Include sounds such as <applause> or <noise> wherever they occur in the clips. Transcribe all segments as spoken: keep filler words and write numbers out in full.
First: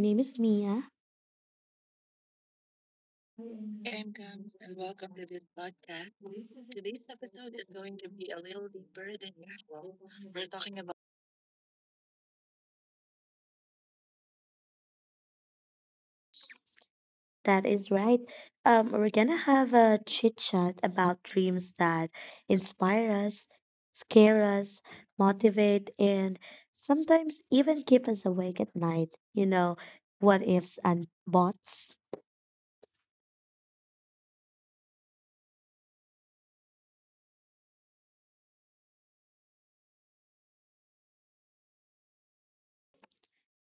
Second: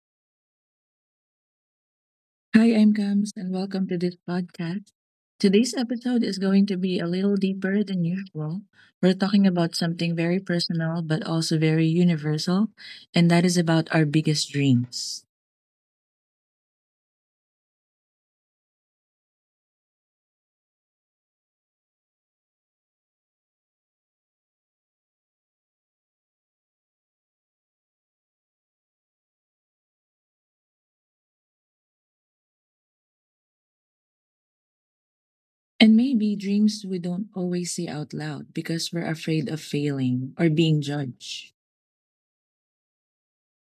name is Mia. Hi, I'm Gams, and welcome to this podcast. Today's episode is going to be a little deeper than usual. We're talking about something very personal but also very universal, and that is about our biggest dreams. That is right. Um, we're gonna have a chit chat about dreams that inspire us, scare us, motivate, and sometimes even keep us awake at night. You know, what ifs and bots. And maybe dreams we don't always say out loud because we're afraid of failing or being judged.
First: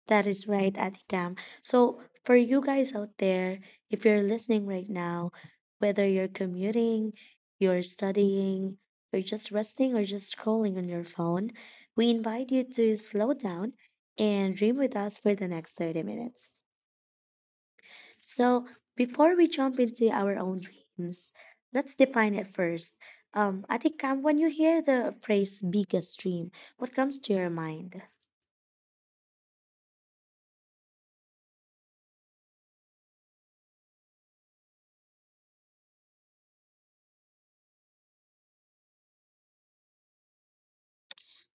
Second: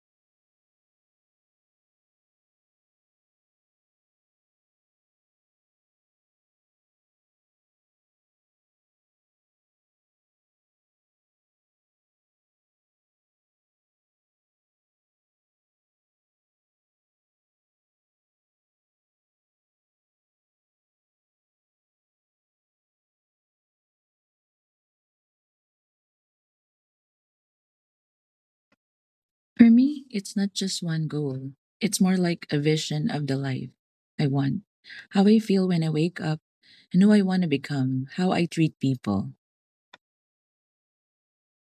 That is right, Ate Cam. So, for you guys out there, if you're listening right now, whether you're commuting, you're studying, you're just resting, or just scrolling on your phone, we invite you to slow down and dream with us for the next thirty minutes. So, before we jump into our own dreams, let's define it first. Um, Ate Cam, when you hear the phrase biggest dream, what comes to your mind? For me, it's not just one goal, it's more like a vision of the life I want, how I feel when I wake up, and who I want to become, how I treat people.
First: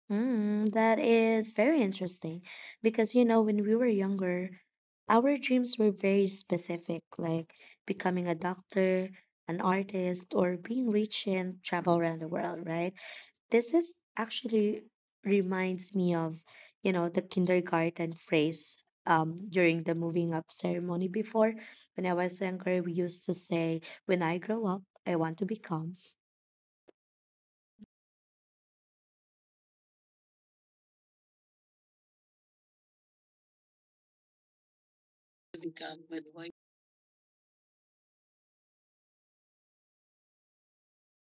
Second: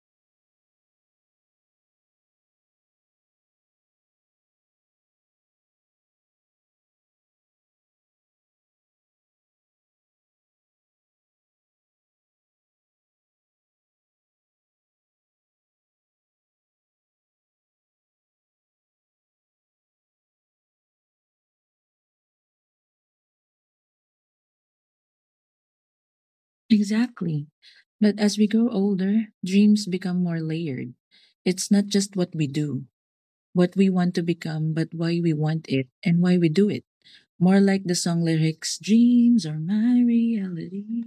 Mm, that is very interesting because you know, when we were younger, our dreams were very specific, like becoming a doctor, an artist, or being rich and travel around the world, right? This is actually reminds me of, you know, the kindergarten phrase um during the moving up ceremony before. When I was younger, we used to say, when I grow up, I want to become. Exactly. But as we grow older, dreams become more layered. It's not just what we do, what we want to become, but why we want it and why we do it. More like the song lyrics Dreams are my reality.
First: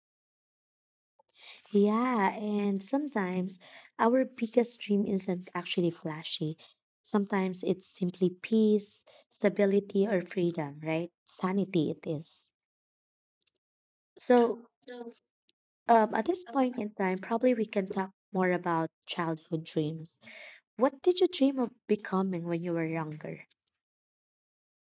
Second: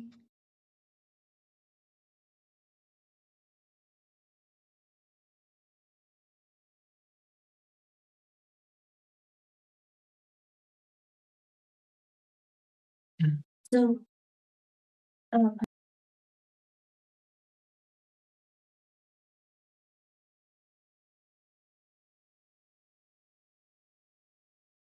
Yeah, and sometimes our biggest dream isn't actually flashy. Sometimes it's simply peace, stability, or freedom, right? Sanity, it is. So, um, at this point in time, probably we can talk more about childhood dreams. What did you dream of becoming when you were younger?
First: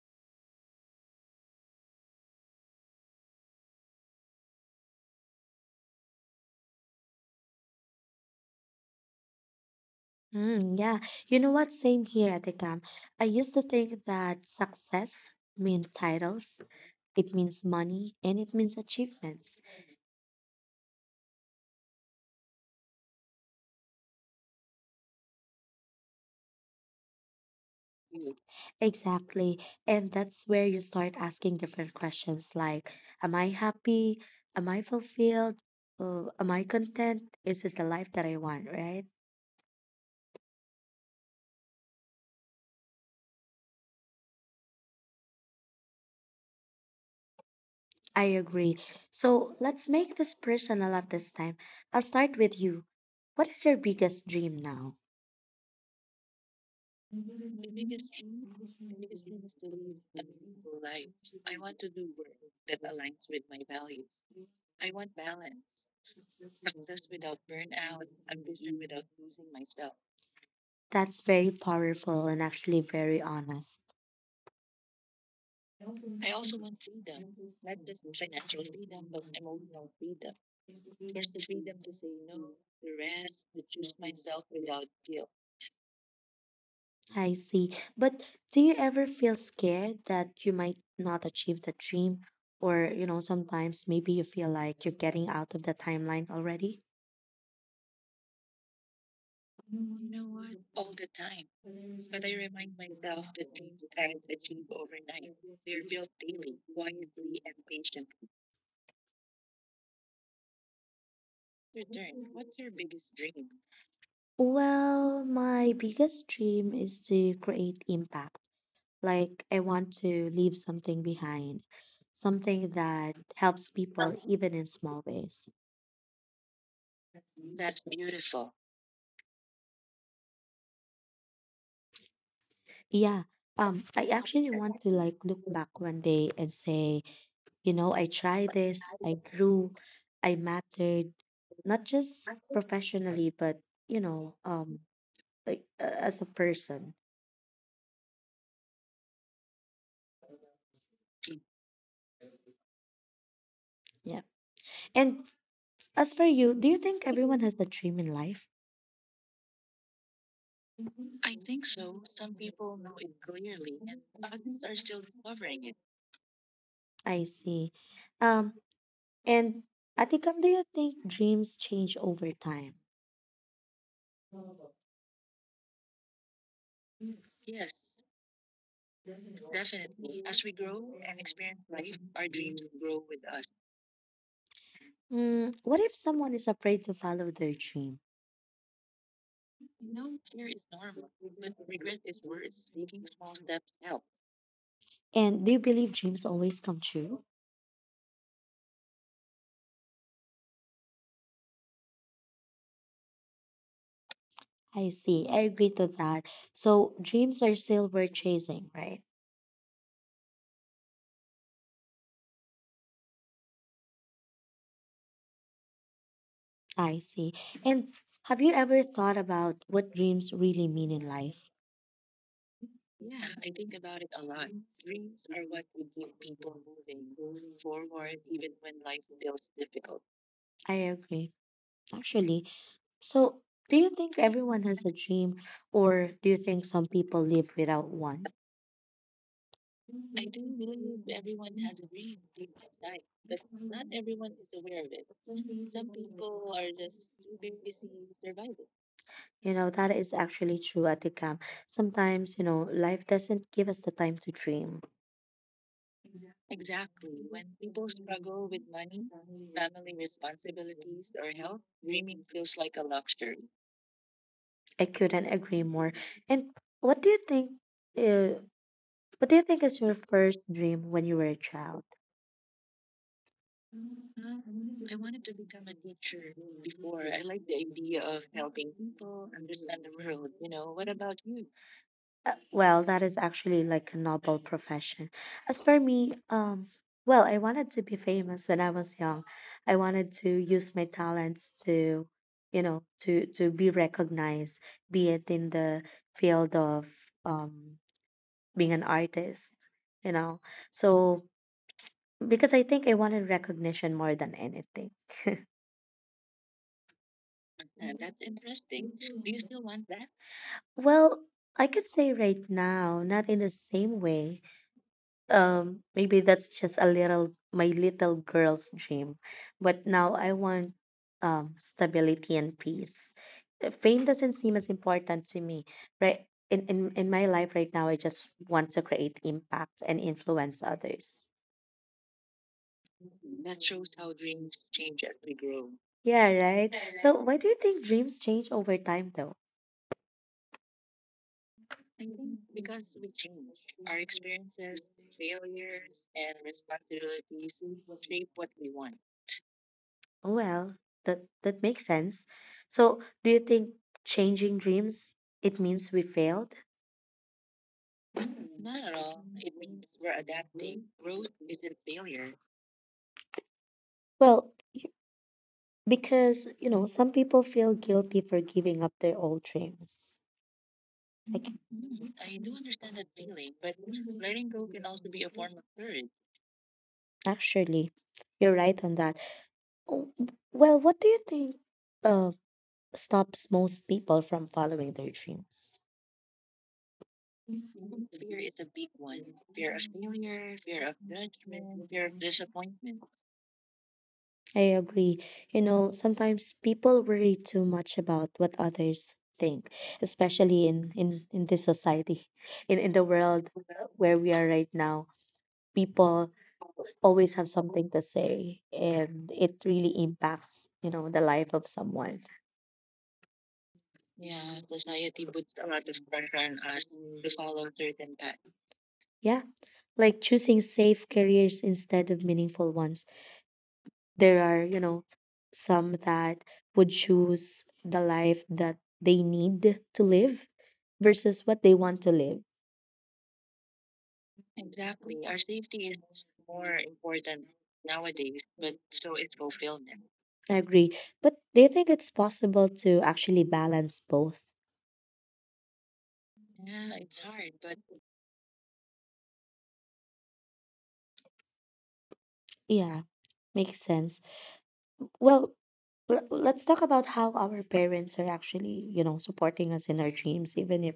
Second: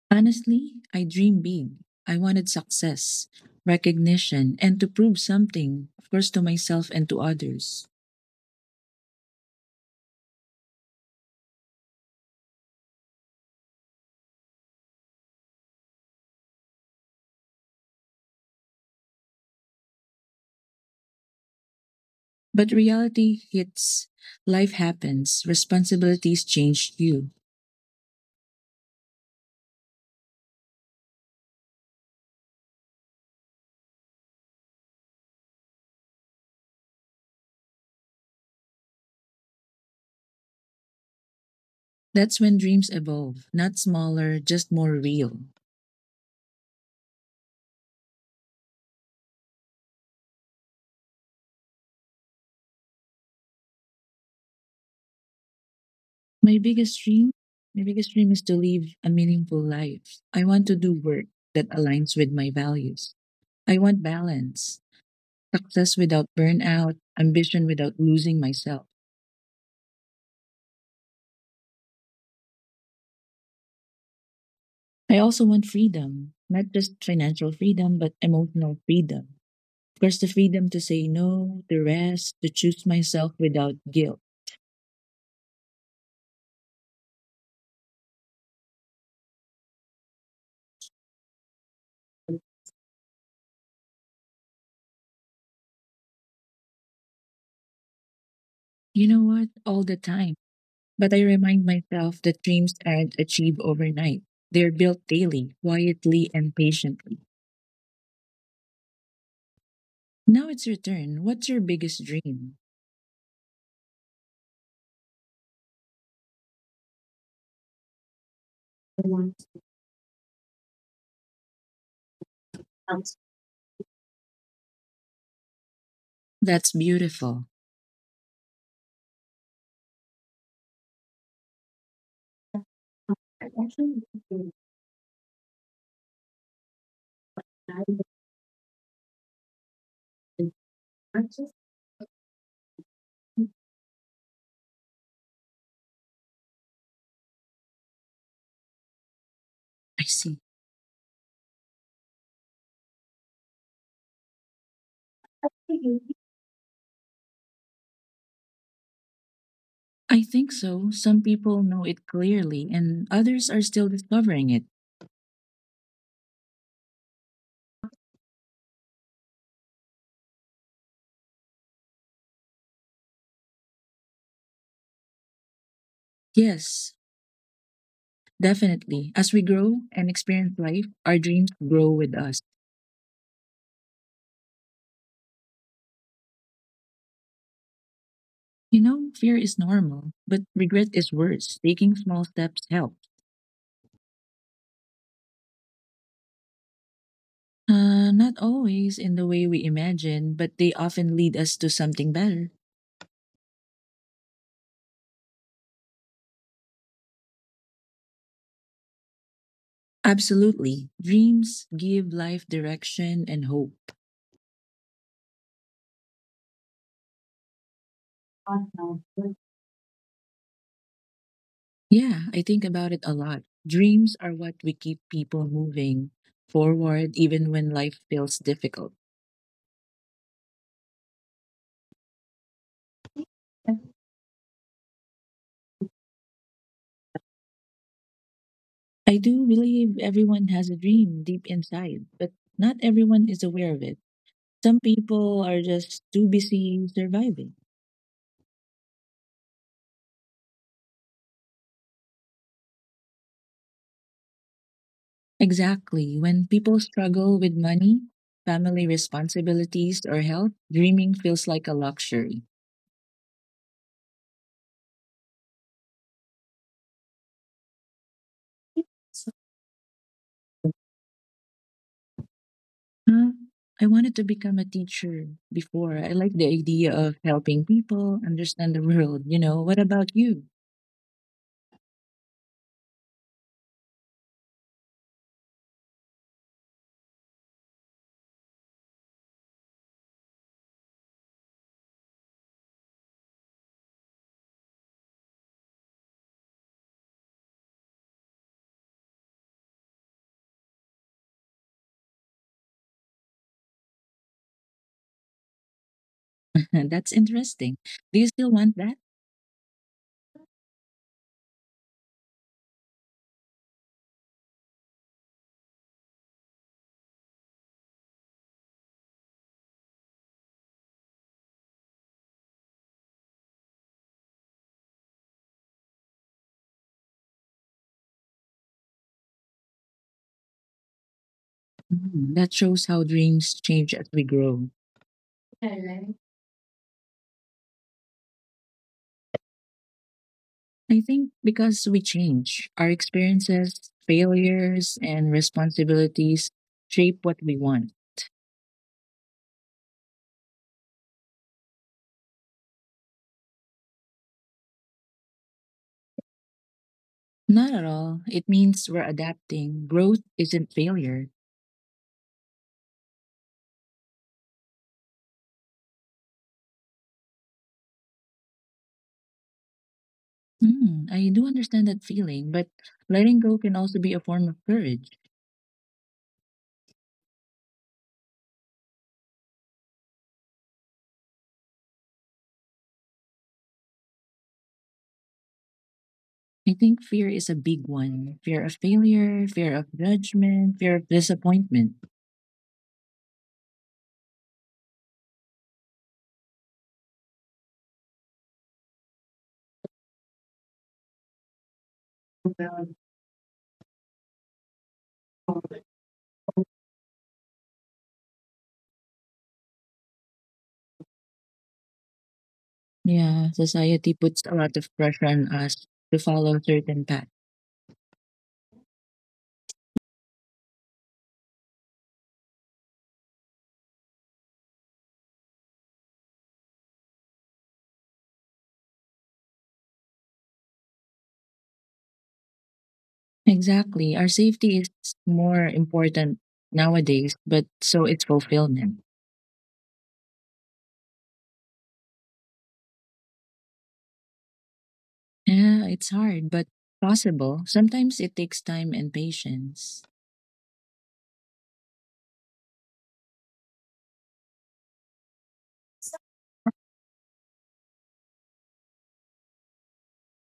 Honestly, I dream big. I wanted success, recognition, and to prove something, of course, to myself and to others. Mm, yeah, you know what? Same here, Atikam. I used to think that success means titles, it means money, and it means achievements. But reality hits, life happens, responsibilities change you. Exactly. And that's where you start asking different questions like, am I happy? Am I fulfilled? Uh, am I content? Is this the life that I want, right? That's when dreams evolve, not smaller, just more real. I agree. So let's make this personal at this time. I'll start with you. What is your biggest dream now? My biggest dream, my biggest dream is to live a meaningful life. I want to do work that aligns with my values. I want balance, success without burnout, ambition without losing myself. That's very powerful and actually very honest. I also want freedom, not just financial freedom, but emotional freedom. Of course, the freedom to say no, to rest, to choose myself without guilt. I see. But do you ever feel scared that you might not achieve the dream? Or, you know, sometimes maybe you feel like you're getting out of the timeline already? You know what? All the time. But I remind myself that dreams aren't achieved overnight. They're built daily, quietly, and patiently. Now it's your turn. What's your biggest dream? Well, my biggest dream is to create impact. Like, I want to leave something behind, something that helps people even in small ways. That's beautiful. Yeah. I Um, I actually want to like look back one day and say, you know, I tried this, I grew, I mattered, not just professionally, but, you know, um, like uh, as a person. see. Yeah. And as for you, do you think everyone has a dream in life? I think so. Some people know it clearly, and others are still discovering it. I see. Um, and Atikam, do you think dreams change over time? Yes, definitely. As we grow and experience life, our dreams grow with us. Mm, what if someone is afraid to follow their dream? You know, fear is normal, but regret is worse. Taking small steps help. And do you believe dreams always come true? Uh, not always in the way we imagine, but they often lead us to something better. I see. I agree to that. So dreams are still worth chasing, right? Absolutely. Dreams give life direction and hope. I see. And have you ever thought about what dreams really mean in life? Yeah, I think about it a lot. Dreams are what we keep people moving forward even when life feels difficult. I agree, actually. So, do you think everyone has a dream, or do you think some people live without one? I do believe everyone has a dream deep inside, but not everyone is aware of it. Some people are just too busy surviving. You know, that is actually true at the camp. Sometimes, you know, life doesn't give us the time to dream. Exactly. When people struggle with money, family responsibilities, or health, dreaming feels like a luxury. I couldn't agree more. And what do you think? Uh, what do you So, think is your first dream when you were a child? huh? I wanted to become a teacher before. I like the idea of helping people understand the world. You know, what about you? Uh, well, that is actually like a noble profession. As for me, um, well, I wanted to be famous when I was young. I wanted to use my talents to, you know, to to be recognized, be it in the field of um, being an artist, you know. So because I think I wanted recognition more than anything. <laughs> That's interesting. Do you still want that? Well, I could say right now, not in the same way. Um, maybe that's just a little my little girl's dream, but now I want um stability and peace. Uh, Fame doesn't seem as important to me, right? In in in my life right now, I just want to create impact and influence others. Mhm. That shows how dreams change as we grow. Yeah, right. So why do you think dreams change over time, though? I think because we change, our experiences, failures, and responsibilities shape what we want. Well, that that makes sense. So do you think changing dreams it means we failed? Not at all. It means we're adapting. Growth isn't failure. Well, because, you know, some people feel guilty for giving up their old dreams. Hmm, Like, I do mhm. understand that feeling, but letting go can also be a form of courage. Actually, you're right on that. Oh, well, what do you think uh, stops most people from following their dreams? I think fear is a big one fear of failure, fear of judgment, fear of disappointment. I agree. You know, sometimes people worry too much about what others think, especially in in in this society, <laughs> in in the world where we are right now. People always have something to say and it really impacts you know the life of someone. Yeah, society puts a lot of pressure on us to follow certain paths. Yeah, like choosing safe careers instead of meaningful ones, there are you know some that would choose the life that they need to live versus what they want to live. Exactly. Our safety is more important nowadays, but so it's fulfillment. I agree, but do you think it's possible to actually balance both? Yeah, it's hard, but possible. Sometimes it takes time and patience. Yeah, makes sense. Well, l- let's talk about how our parents are actually you know supporting us in our dreams even if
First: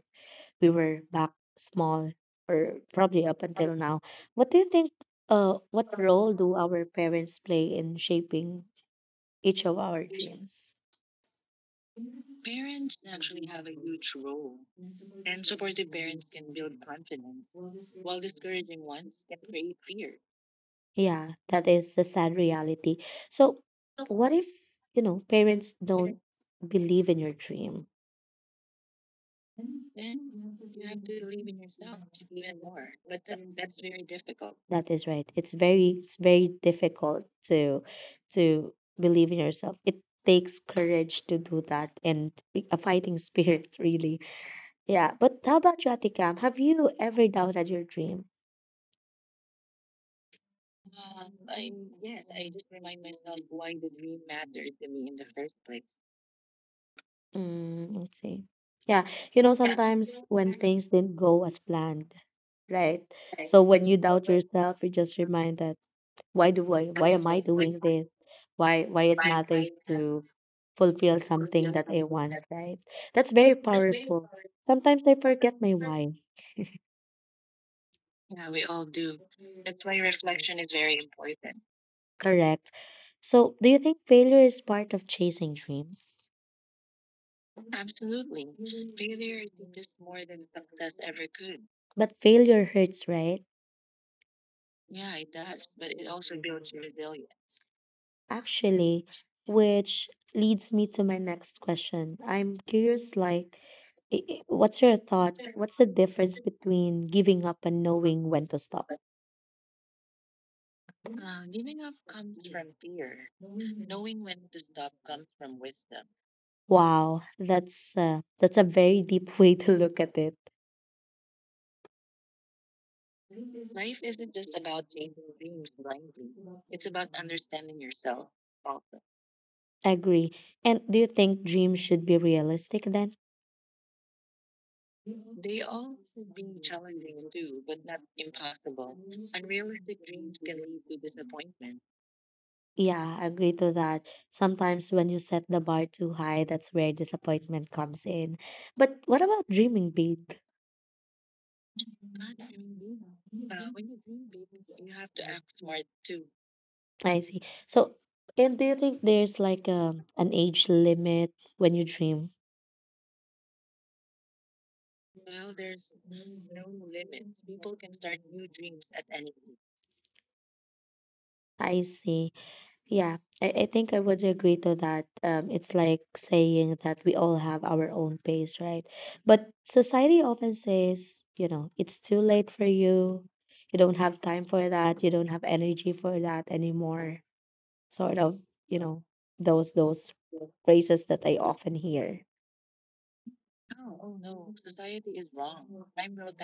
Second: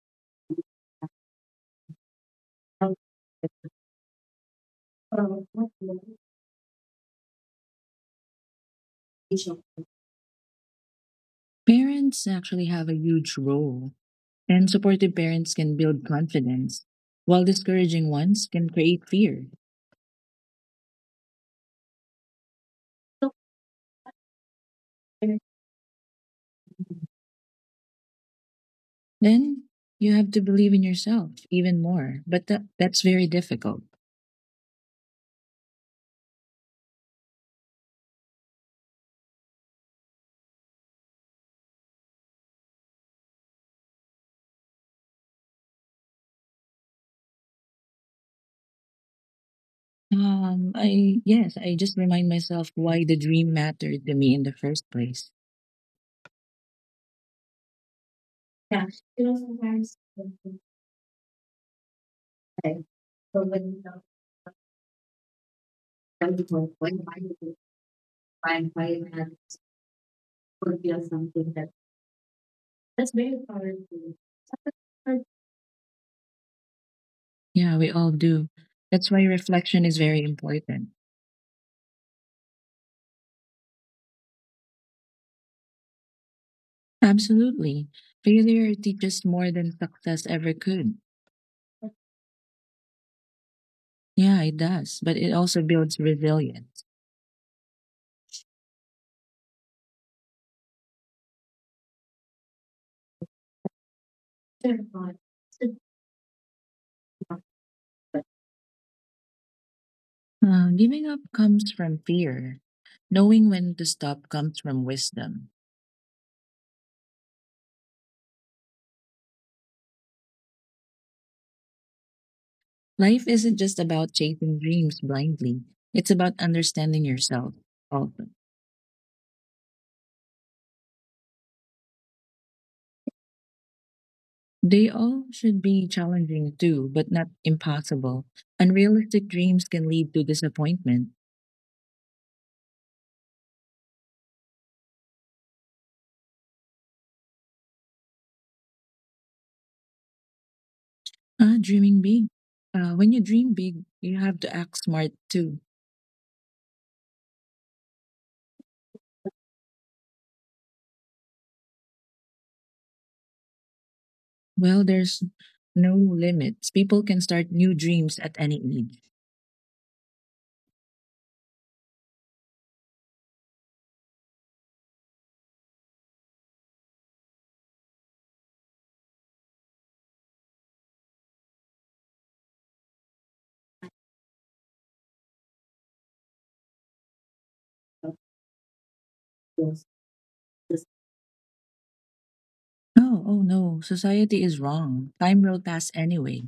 we were back small or probably up until now. What do you think uh what role do our parents play in shaping each of our dreams? Parents actually have a huge role, and supportive parents can build confidence, while discouraging ones can create fear. Yeah, that is the sad reality. So what if, you know, parents don't believe in your dream? Then you have to believe in yourself even more, but that, that's very difficult. That is right. It's very it's very difficult to to believe in yourself. It takes courage to do that and a fighting <laughs> spirit really. Yeah, but how about you, Atikam? Have you ever doubted your dream? Um, I yes, I just remind myself why the dream mattered to me in the first place. Mm, let's see. Yeah, you know, sometimes when things didn't go as planned, right? So when you doubt yourself, you just remind that why do I, why am I doing this? Why, why it matters to fulfill something that I want, right? That's very powerful. Sometimes I forget my why. Yeah, we all do. That's why reflection is very important. Correct. So, do you think failure is part of chasing dreams? Absolutely. Failure teaches more than success ever could. But failure hurts, right? Yeah, it does, but it also builds resilience. Actually, which leads me to my next question. I'm curious, like, i- i- what's your Uh, thought? What's the difference between giving up and knowing when to stop? Giving up comes from fear. Knowing when to stop comes from wisdom. Wow, that's uh, that's a very deep <laughs> way to look at it. Life isn't just about chasing dreams blindly, it's about understanding yourself also. Agree. And do you think dreams should be realistic then? They all should be challenging too, but not impossible. Unrealistic dreams can lead to disappointment. Yeah, I agree to that. Sometimes when you set the bar too high, that's where disappointment comes in. But what about dreaming big? Ah, dreaming big. Uh, when you dream big, you have to act smart too. I see. So, and do you think there's like a an age limit when you dream? Well, there's no limits. People can start new dreams at any age. I see. Yeah, I, I think I would agree to that. Um, it's like saying that we all have our own pace, right? But society often says, you know, it's too late for you. You don't have time for that. You don't have energy for that anymore, sort of, you know, Oh, those those phrases that I often hear oh no, society is wrong. Time will pass anyway.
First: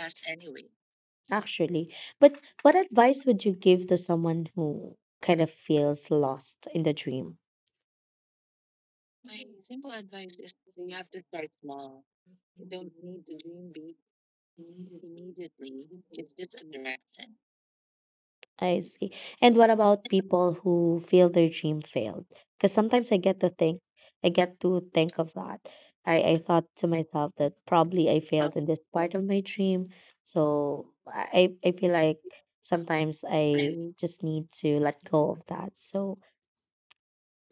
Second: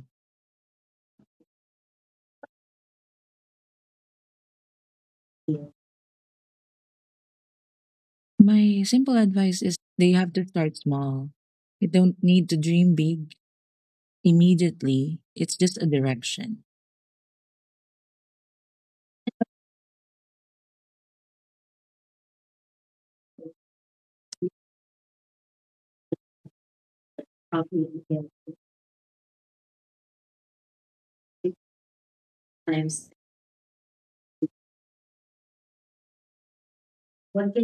actually. But what advice would you give to someone who kind of feels lost in the dream? My simple advice is they have to start small. You don't need to dream big immediately, it's just a direction. I see. And what about people who feel their dream failed? Because sometimes I get to think, I get to think of that. I, I thought to myself that probably I failed in this part of my dream. So I, I I feel like sometimes I just need to let go of that. So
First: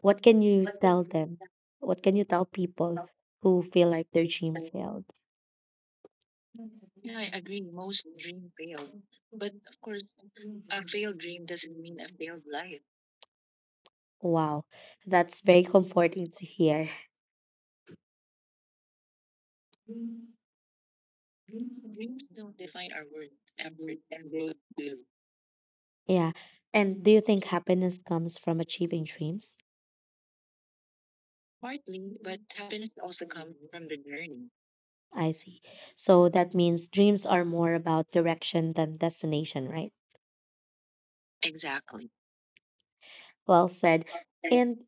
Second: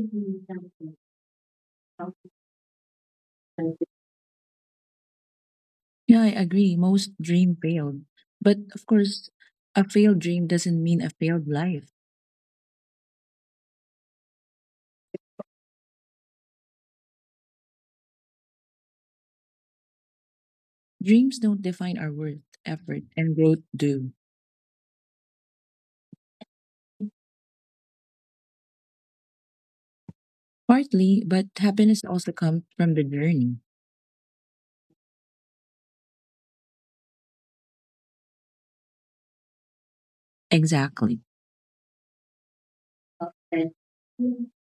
what can you tell them? What can you tell people who feel like their dream failed? Yeah, I agree. Most dream failed. But of course, a failed dream doesn't mean a failed life. Wow, that's very comforting to hear. Dreams don't define our worth, effort, and growth do. Yeah. And do you think happiness comes from achieving dreams? Partly, but happiness also comes from the journey. I see. So that means dreams are more about direction than destination, right? Exactly. Well said. And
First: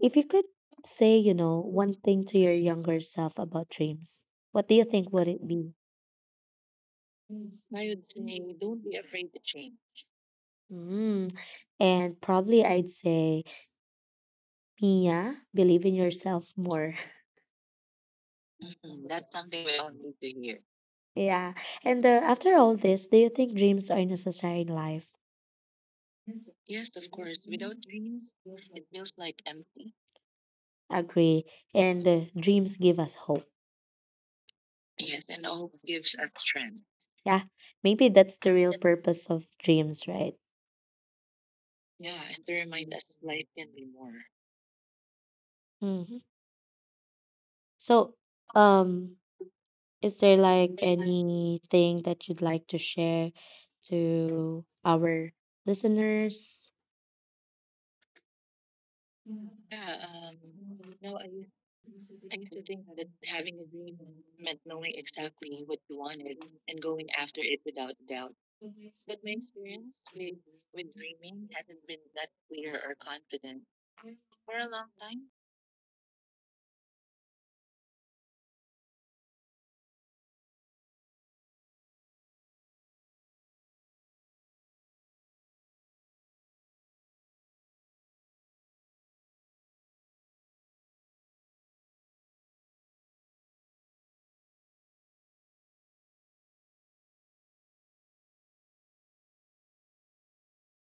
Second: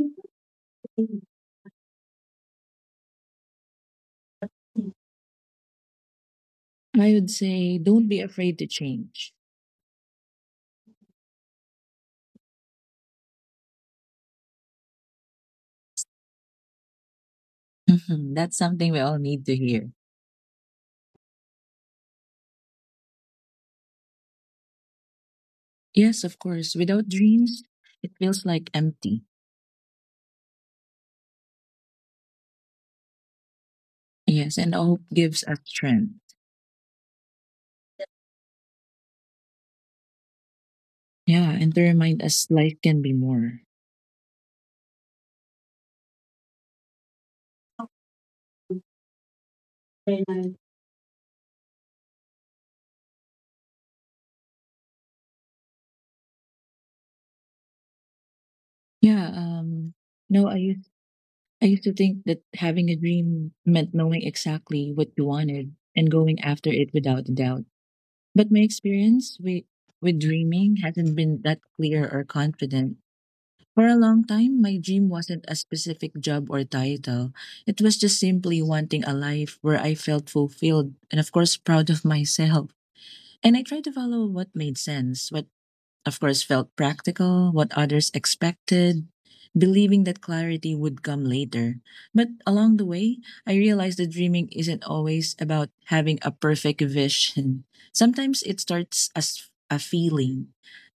if you could say, you know, one thing to your younger self about dreams, what do you think would it be? I would say don't be afraid to change. Mm. And probably I'd say Mia, believe in yourself more. <laughs> Mhm, that's something we all need to hear. Yeah. And uh, after all this, do you think dreams are necessary in life? Yes, of course. Without dreams, it feels like empty. Agree. And uh, dreams give us hope. Yes, and hope gives us strength. Yeah. Maybe that's the real purpose of dreams, right? Yeah, and to remind us life can be more. Mm-hmm. So, um, is there like anything that you'd like to share to our listeners? Yeah, um, no, I used I used to think that having a dream meant knowing exactly what you wanted and going after it without a doubt. But my experience with with dreaming hasn't been that clear or confident. For a long time, my dream wasn't a specific job or title. It was just simply wanting a life where I felt fulfilled and of course proud of myself. And I tried to follow what made sense, of course, felt practical, what others expected, believing that clarity would come later. But along the way, I realized that dreaming isn't always about having a perfect vision. <laughs> Sometimes it starts as a feeling,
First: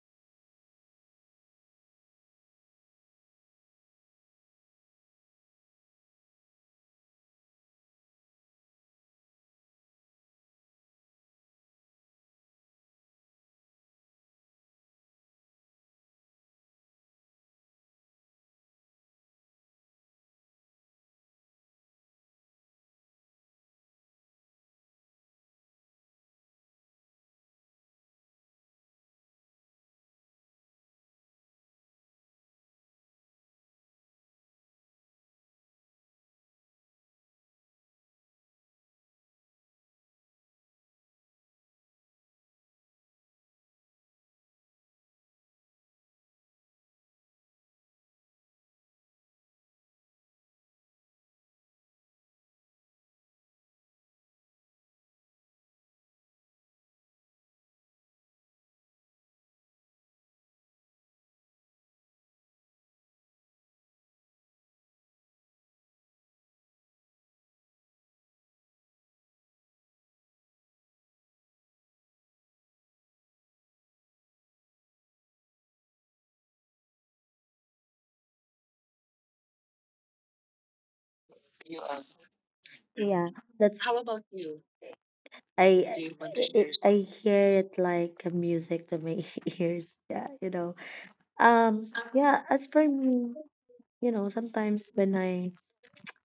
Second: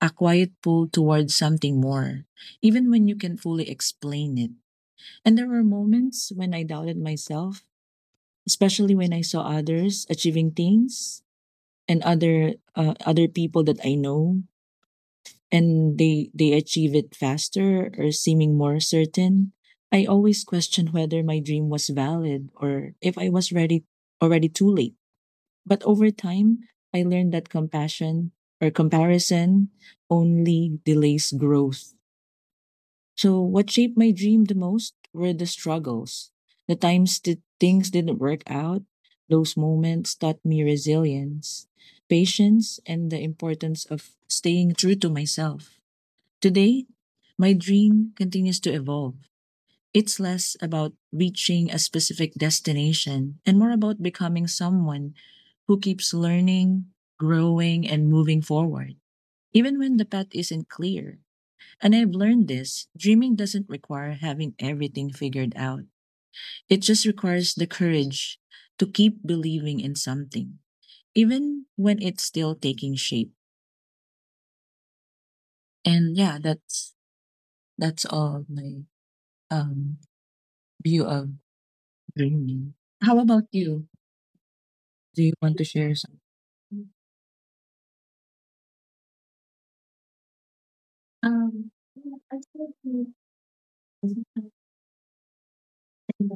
a quiet pull towards something more, even when you can fully explain it. And there were moments when I doubted myself, especially when I saw others achieving things and other uh, other people that I know and they they achieve it faster or seeming more certain. I always question whether my dream was valid or if I was ready already too late. But over time I learned that compassion or comparison only delays growth. So what shaped my dream the most were the struggles, the times that things didn't work out. Those moments taught me resilience, patience, and the importance of staying true to myself. Today, my dream continues to evolve. It's less about reaching a specific destination and more about becoming someone who keeps learning, growing, and moving forward, even when the path isn't clear. And I've learned this dreaming doesn't require having everything figured out, it just requires the courage to keep believing in something, even when it's still taking shape. And yeah, that's that's all my um, view of. Mhm. How Yeah. about you? That's Do you want to share I something? I, I I hear it like a music to my <laughs> ears. Yeah, you know. Um, Um, I yeah, as for think me, you know, sometimes when I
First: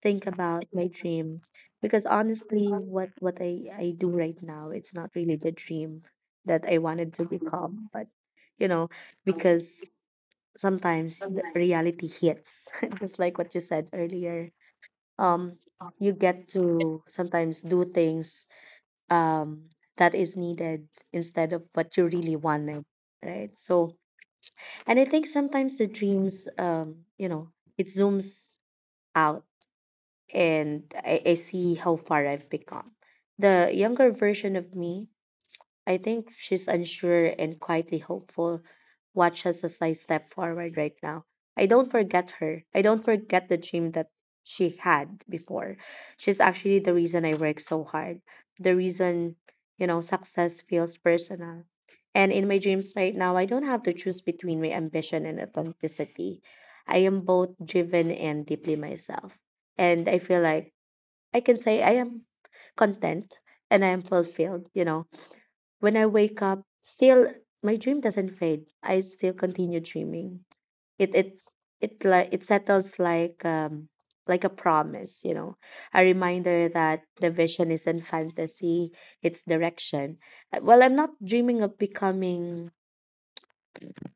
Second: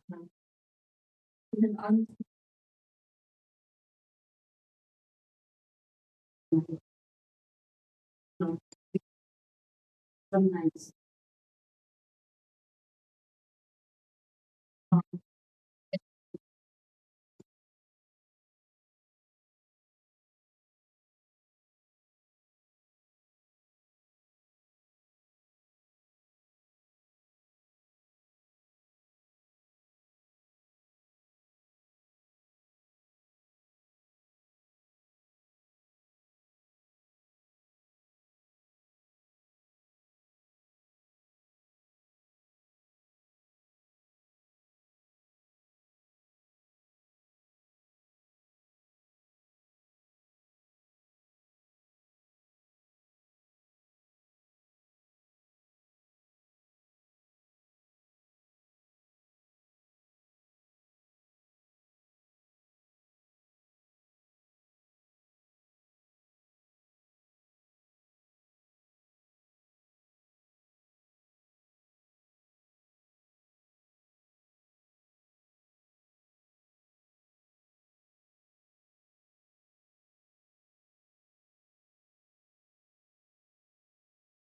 think about my dream, because honestly, what what I I do right now, it's not really the dream that I wanted to become, but you know, because sometimes the reality hits, <laughs> just like what you said earlier. Um, you get to sometimes do things um that is needed instead of what you really wanted, right? So, and I think sometimes the dreams, um, you know, it zooms out and I, I see how far I've become. The younger version of me, I think she's unsure and quietly hopeful. Watch us as I step forward right now. I don't forget her. I don't forget the dream that she had before. She's actually the reason I work so hard. The reason, you know, success feels personal. And in my dreams right now, I don't have to choose between my ambition and authenticity. I am both driven and deeply myself. And I feel like I can say I am content and I am fulfilled, you know, when I wake up, still my dream doesn't fade. I still continue dreaming. It it's it like it settles like um like a promise, you know, a reminder that the vision isn't fantasy, it's direction. Uh, Well, I'm not dreaming of becoming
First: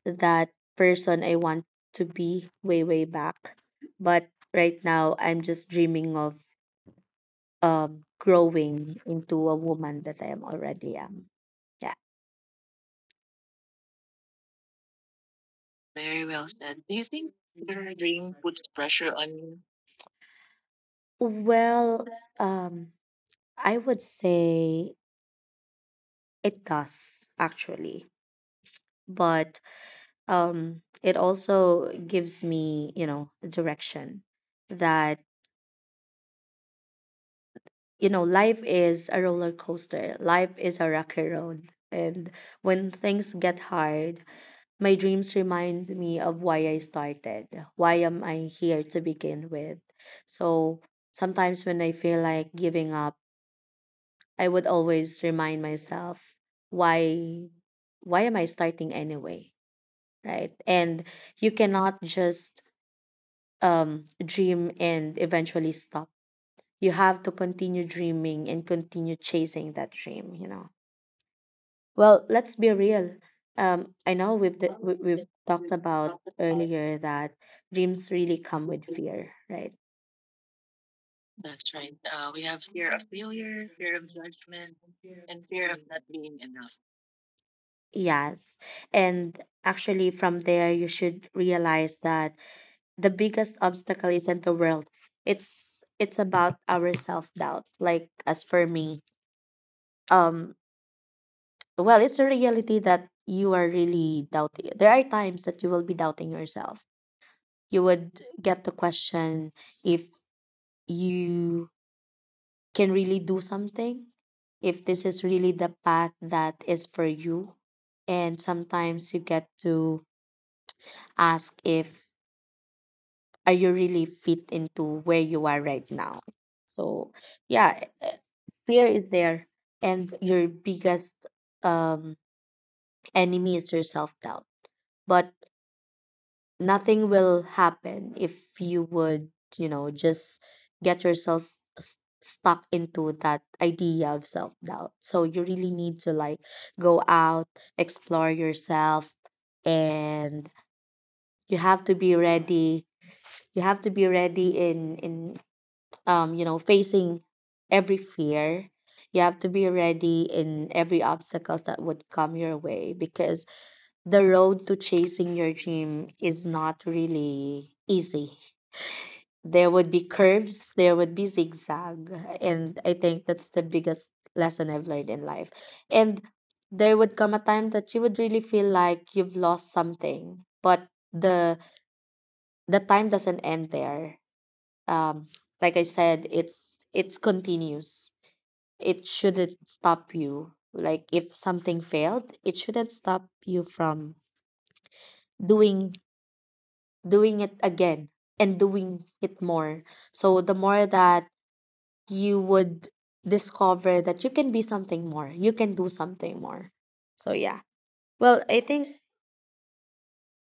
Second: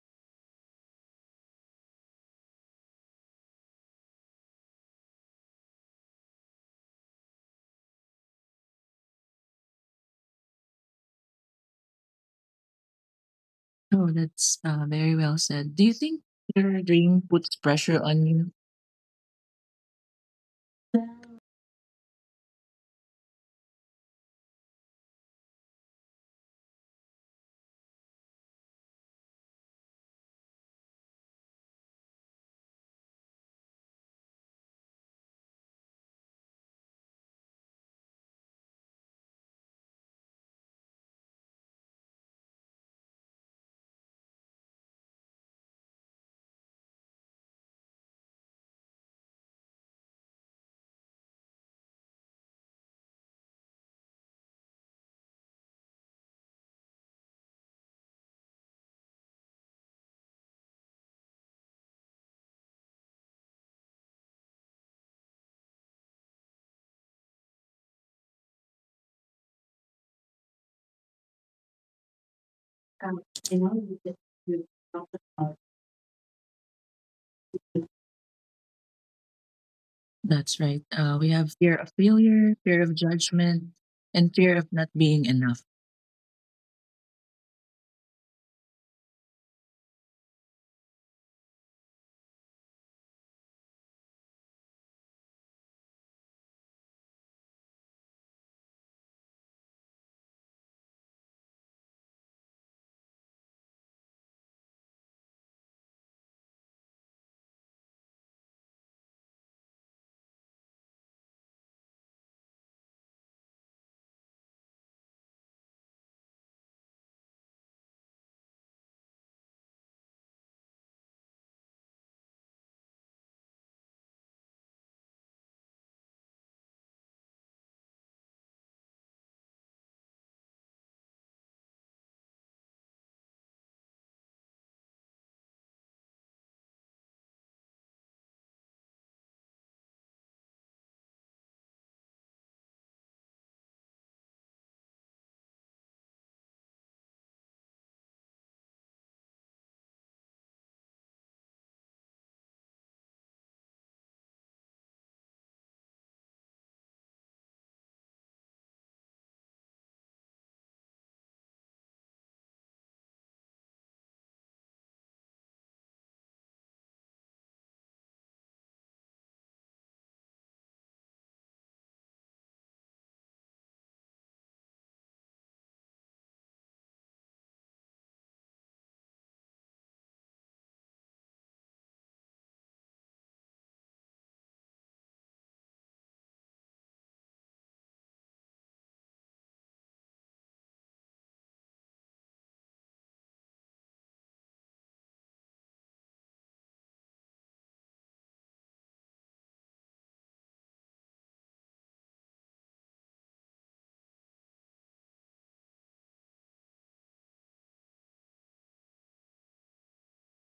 that person I want to be way, way back. But right now, I'm just dreaming of um, growing into a woman that I am already am. Yeah. Oh, that's uh, very well said. Do you think your dream puts pressure on you? Well, um, I would say it does actually, but um, it also gives me, you know, direction that, you know, life is a roller coaster, life is a rocky road. And when things get hard, my dreams remind me of why I started, why am I here to begin with. So sometimes when I feel like giving up, I would always remind myself why why am I starting anyway, right? And you cannot just um dream and eventually stop. You have to continue dreaming and continue chasing that dream, you know. Well, let's be real. Um I know we've d- we- we've talked about earlier that dreams really come with fear, right? That's right. Uh, we have fear of failure, fear of judgment, and fear of not being enough. Yes. And actually from there you should realize that the biggest obstacle isn't the world. It's it's about our self doubt. Like as for me, um, well, it's a reality that you are really doubting. There are times that you will be doubting yourself. You would get the question if you can really do something, if this is really the path that is for you. And sometimes you get to ask if are you really fit into where you are right now? So, yeah, eh, fear is there, and your biggest um, enemy is your self doubt. But nothing will happen if you would, you know, just get yourself s- stuck into that idea of self doubt. So, you really need to like go out, explore yourself, and you have to be ready you have to be ready in in um, you know, facing every fear. You have to be ready in every obstacles that would come your way because the road to chasing your dream is not really easy. There would be curves, there would be zigzag, and I think that's the biggest lesson I've learned in life. And there would come a time that you would really feel like you've lost something, but the the time doesn't end there um, like I said, it's it's continuous. It shouldn't stop you. Like if something failed, it shouldn't stop you from doing doing it again and doing it more. So the more that you would discover that you can be something more, you can do something more. So yeah. Well, I think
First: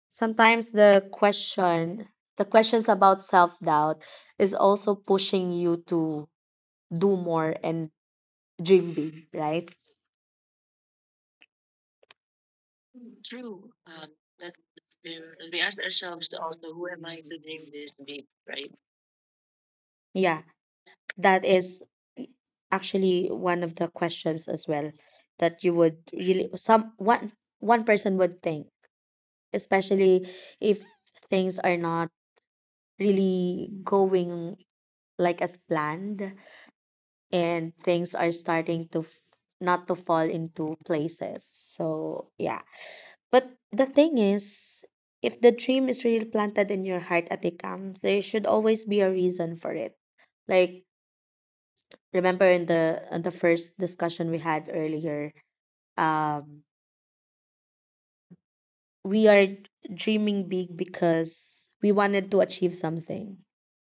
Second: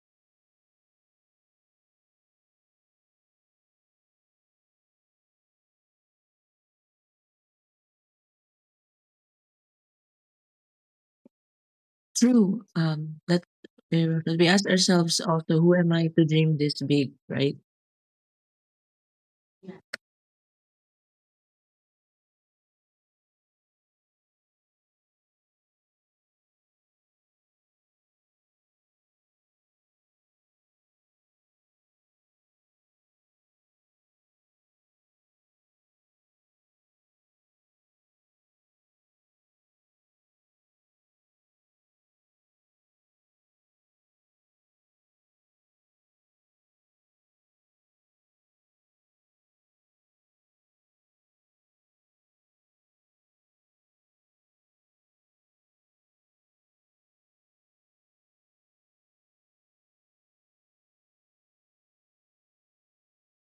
sometimes the question the questions about self-doubt is also pushing you to do more and dream big, right? True. Um, that, uh, that we ask ourselves also, who am I to dream this big, right? Yeah, that is actually one of the questions as well that you would really some one one person would think, especially if things are not really going like as planned and things are starting to f- not to fall into places. So, yeah. But the thing is, if the dream is really planted in your heart at it comes, there should always be a reason for it. Like remember in the in the first discussion we had earlier um we are dreaming big because we wanted to achieve something,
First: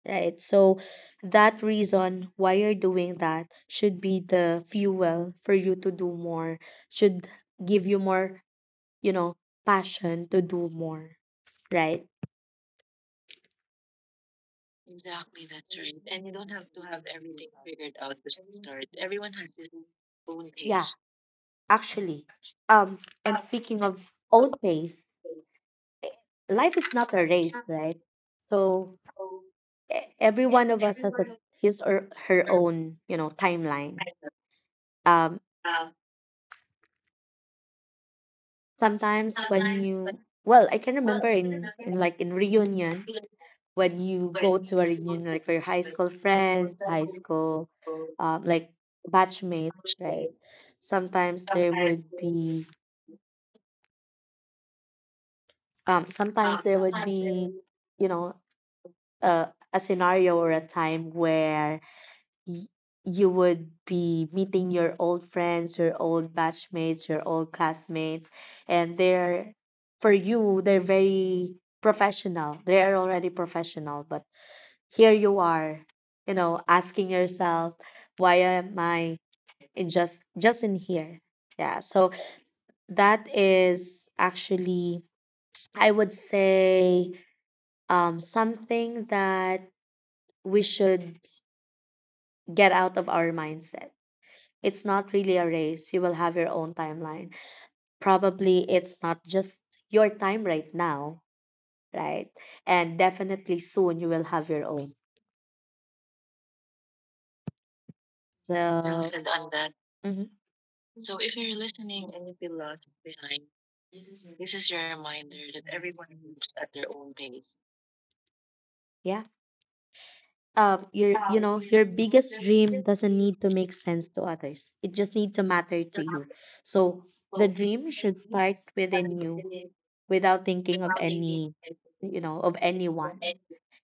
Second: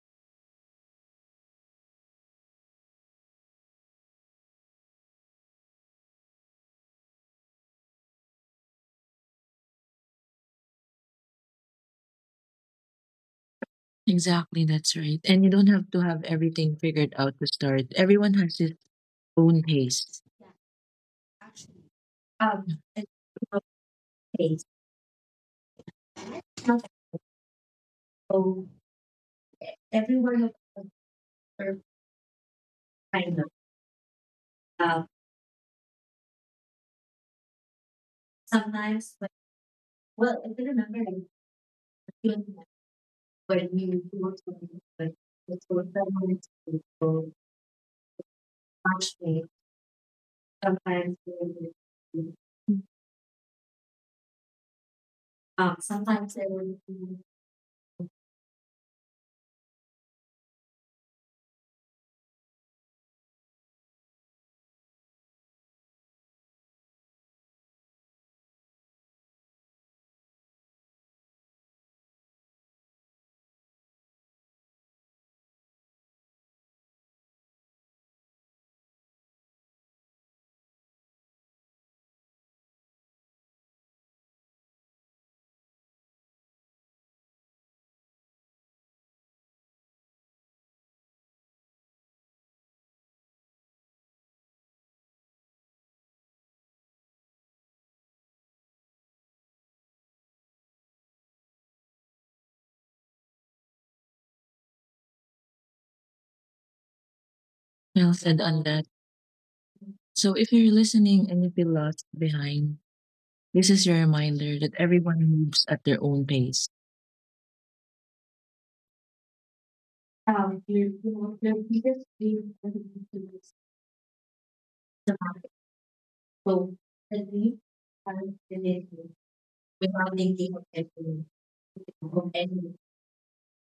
right? So that reason why you're doing that should be the fuel for you to do more, should give you more, you know, passion to do more, right? Exactly, that's right. And you don't have to have everything figured out to start. Everyone has his own pace. Yeah, actually, Um, um And and people speaking of own taste. pace, life is not a race, right? So So e- every everyone of one of us us has a, his are or her own, you know, kind of. timeline. Uh, um sometimes, Sometimes but, when you, well, I well, can I can remember remember like, in, in like the in feeling reunion, when you when you go go to to a like reunion like for your it's high school going friends, to high go school, um like much way. batchmates, right? Sometimes, sometimes there would be um, um sometimes there would be, you know, a, a scenario or a time where y- you would be meeting your old friends, your old batchmates, your old classmates, and they're, for you, they're very professional. They are already professional, but here you are, you know, asking yourself, why am I in just just in here? Yeah. So that is actually, I would say, um something that we should get out of our mindset. It's not really a race. You will have your own timeline. Probably it's not just your time right now, right? And definitely soon you will have your own. Well said on Well. that. So, mhm, So if you're listening and you feel lost behind, this is your reminder that everyone moves at their own pace. yeah. Um, Um, you, your, you you know, know, your your biggest biggest dream dream for the doesn't need future to is make sense to others. It just need to matter to you. both So the healthy dream should and start within related you without without thinking thinking of of anything. any, You you know, know, of of anything. anyone.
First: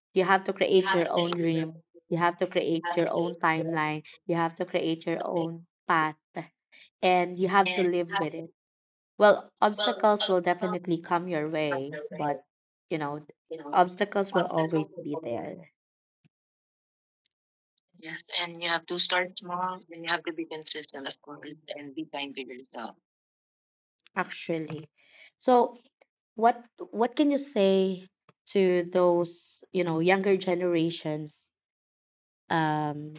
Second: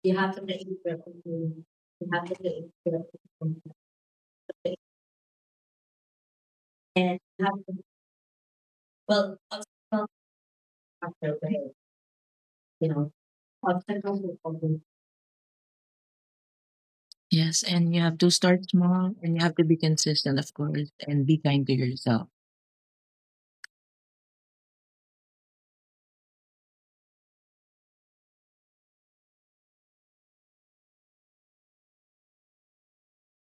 You You have to have to make it create your your own own dream. dream. You You have have to to make it create your your own own dream. timeline. You have to create your own path and You you have have to to live with it. build Well, build obstacles will definitely up come your your way, way, but you you know, know, obstacles obstacles will will always. always be there Yes, and you have to start small and you have to be consistent, of course, and be kind to yourself. actually. So, what what can you say to those, you know, younger generations um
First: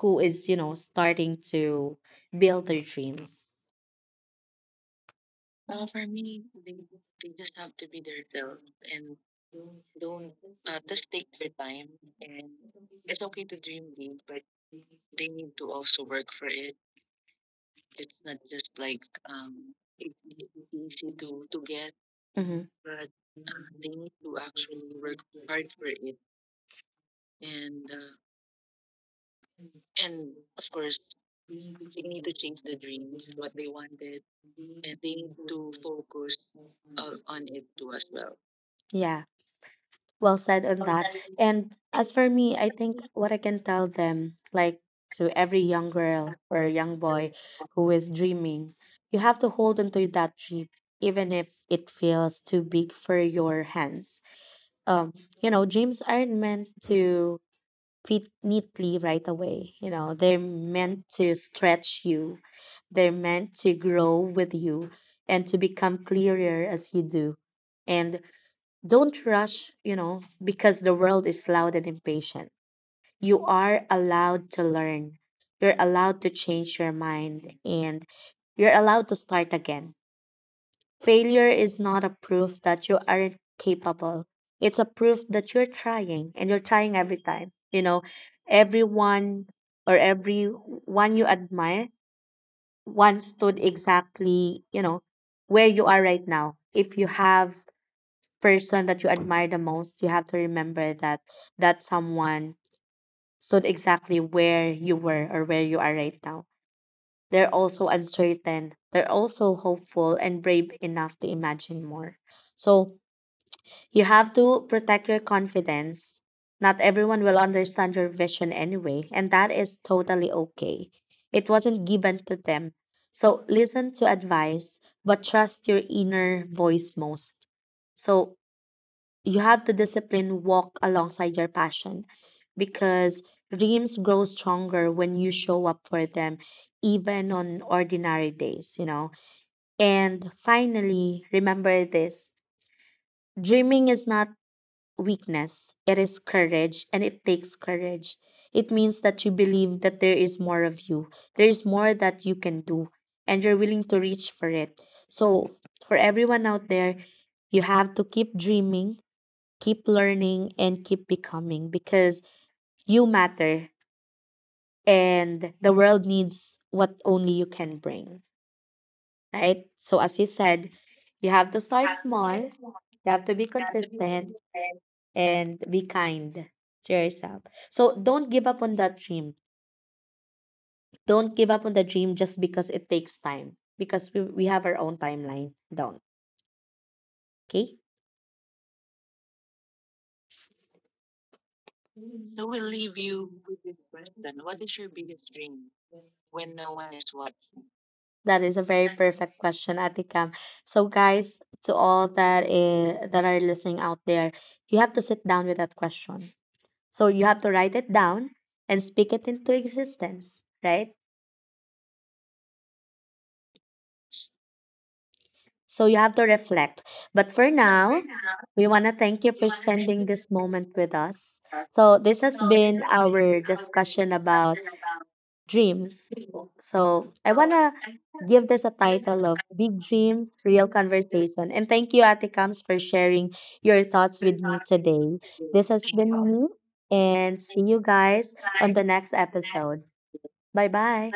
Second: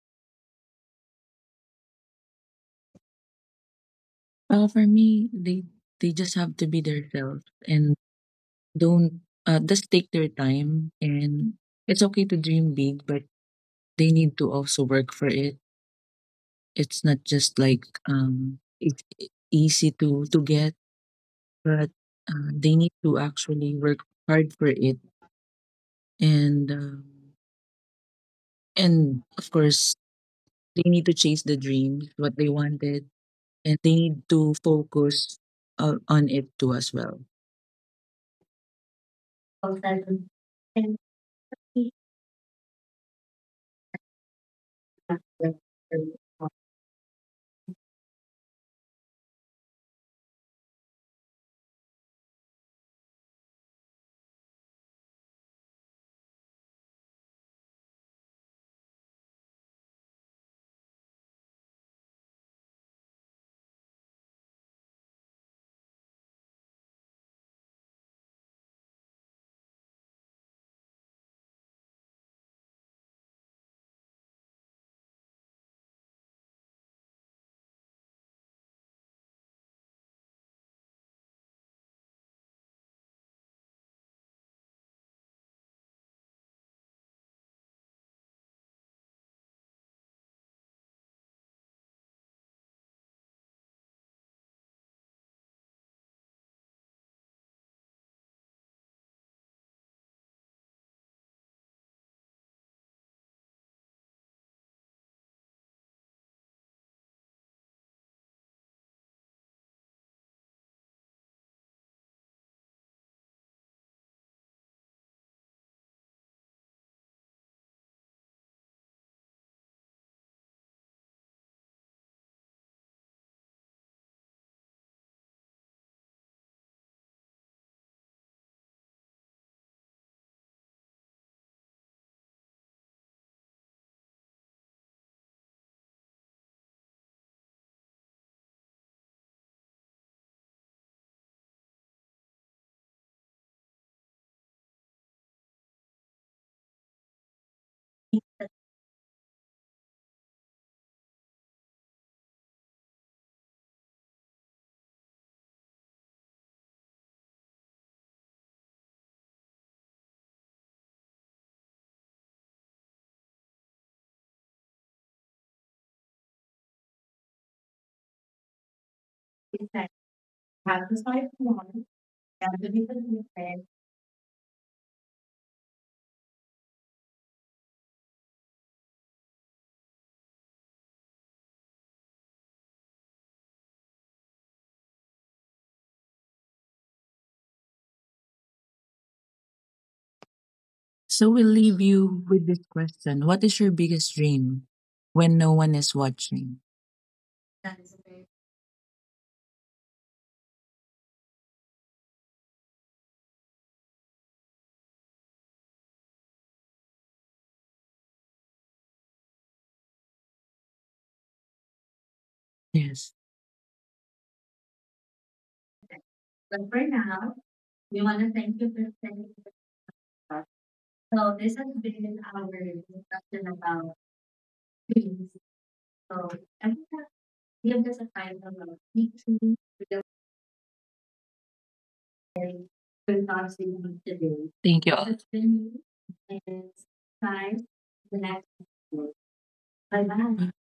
who is, you know, starting to build their dreams? Well, for me, they they just have to be themselves and don't uh, just take their time, and it's okay to dream big but they need to also work for it. It's not just like um it's e- easy to to get, but uh, Mm-hmm. they need to actually work hard for it, and um, and of course they need to chase the dreams what they wanted, and they need to focus uh, on it too as well. Yeah, well said on that. And as for me, I think what I can tell them, like to every young girl or young boy who is dreaming, you have to hold on to that dream, even if it feels too big for your hands. Um, you know, dreams aren't meant to fit neatly right away. You know, they're meant to stretch you. They're meant to grow with you and to become clearer as you do. And don't rush, you know, because the world is loud and impatient. You are allowed to learn. You're allowed to change your mind and you're allowed to start again. Failure is not a proof that you aren't capable. It's a proof that you're trying and you're trying every time. You know, everyone or every one you admire once stood exactly, you know, where you are right now. If you have person that you admire the most, you have to remember that that someone stood exactly where you were or where you are right now. They're also uncertain, they're also hopeful and brave enough to imagine more. So you have to protect your confidence. Not everyone will understand your vision anyway, and that is totally okay. It wasn't given to them. So listen to advice, but trust your inner voice most. So you have to discipline walk alongside your passion because dreams grow stronger when you show up for them, even on ordinary days, you know. And finally, remember this: dreaming is not weakness, it is courage, and it takes courage. It means that you believe that there is more of you, there is more that you can do, and you're willing to reach for it. So for everyone out there, you have to keep dreaming, keep learning, and keep becoming, because you matter and the world needs what only you can bring. Right, so as you said, you have to start small, you have to be consistent, and be kind to yourself. So don't give up on that dream. Don't give up on the dream just because it takes time, because we, we have our own timeline down. Okay. So we'll leave you with this question. What is your biggest dream when no one is watching? That That is is a okay. very perfect question, Ate Cam. So, guys, to all that eh, that are listening out there, you have to sit down with that question. So you have to write it down and speak it into existence, right? Yes. So you have to reflect. But for But for now, now, we want we to want to thank you thank for you for spending with spending this moment us. with us. So So this has this has been been our our discussion discussion about about dreams. dreams. So So I I think that wanna give us give a this a title of title of Big Big Dreams Dreams, with the Real Conversation. And thank you, Ate Kams, for Way sharing We're your thoughts with Talking me Today. today. Thank you all. It's This has been been me, me, and it's and see you time guys for the on the next next episode. episode. Bye Bye-bye. bye.